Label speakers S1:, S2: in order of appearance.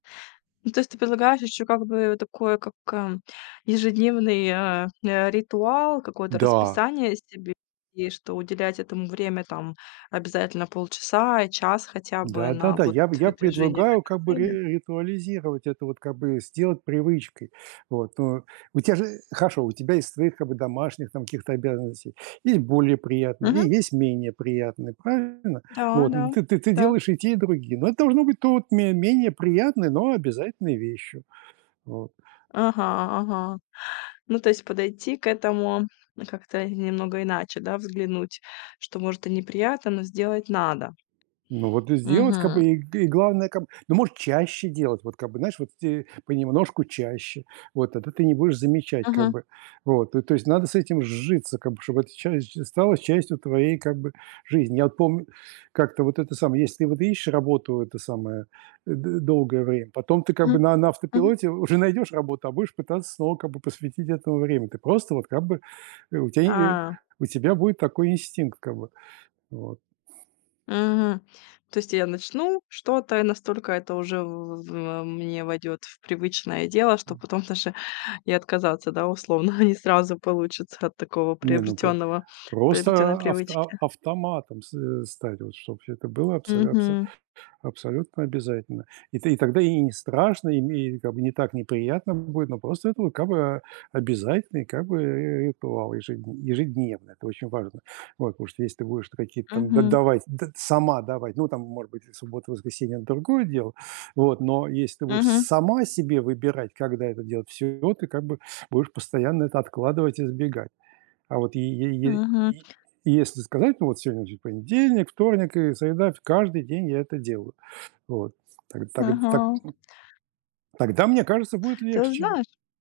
S1: Ну, то есть ты предлагаешь ещё, как бы, такое, как, э, ежедневный, э, э, ритуал, какое-то
S2: Да.
S1: расписание себе, и что уделять этому время, там, обязательно полчаса и час хотя бы
S2: Да, да,
S1: на,
S2: да.
S1: вот,
S2: Я б я
S1: движение к
S2: предлагаю,
S1: этой
S2: как бы, ри
S1: цели.
S2: ритуализировать это, вот, как бы, сделать привычкой. Вот. Ну, у тя же хорошо, у тебя есть свои, как бы, домашних, там, каких-то обязанностей. Есть более приятные
S1: Мгм.
S2: и есть менее приятные. Правильно?
S1: Да
S2: Вот, но
S1: да.
S2: ты ты ты
S1: Так.
S2: делаешь и те, и другие. Но это должно быть то у ме менее приятной, но обязательной вещью. Вот.
S1: Ага, ага. Ну, то есть подойти к этому как-то немного иначе, да, взглянуть, что, может, и неприятно, но сделать надо.
S2: Ну, вот и сделать, как бы,
S1: Мгм.
S2: и г главное, как бы, ну, может, чаще делать, вот, как бы, знаешь, вот те понемножку чаще. Вот, тогда ты не будешь замечать, как
S1: Мгм.
S2: бы, вот. То то есть надо с этим сжиться, как бы, чтобы это часть ж стало частью твоей, как бы, жизни. Я вот помню, как-то, вот это самое, если вот ищешь работу, это самое, д долгое время, потом ты, как бы,
S1: Мгм,
S2: на на
S1: мгм.
S2: автопилоте уже найдешь работу, а будешь пытаться снова, как бы, посвятить этому время. Ты просто, вот, как бы, э, у тя, е
S1: А.
S2: у тебя будет такой инстинкт, как бы, вот.
S1: Мгм. То есть я начну что-то, и настолько это уже в в во мне войдет в привычное дело, что
S2: М.
S1: потом даже и отказаться, да, условно, не сразу получится от такого
S2: Не, ну, по
S1: приобретенного приобретенной
S2: просто авто
S1: привычки.
S2: автоматом с э, стать, вот чтоб это было абсо абсо
S1: Мгм.
S2: абсолютно обязательно. И ты и тогда и не страшно, и ме как бы не так неприятно будет, но просто это как бы обязательный как бы ри ритуал ежедн ежедневно. Это очень важно. Вот. Потому что если ты будешь то какие-то там д
S1: Мгм.
S2: давать, д сама давать, ну, там, может быть, и в субботу, воскресенье- это другое дело, вот, но если ты будешь
S1: Мгм.
S2: сама себе выбирать, когда это делать- всё, и вот ты как бы будешь постоянно это откладывать и избегать. А вот е е е
S1: Мгм.
S2: е если сказать: "Ну, вот сегодня же понедельник, вторник и среда". Фь Каждый день я это делаю. Вот. Таг таг э, так,
S1: Ага.
S2: м. Тогда, мне кажется, будет
S1: Ты
S2: легче.
S1: знаешь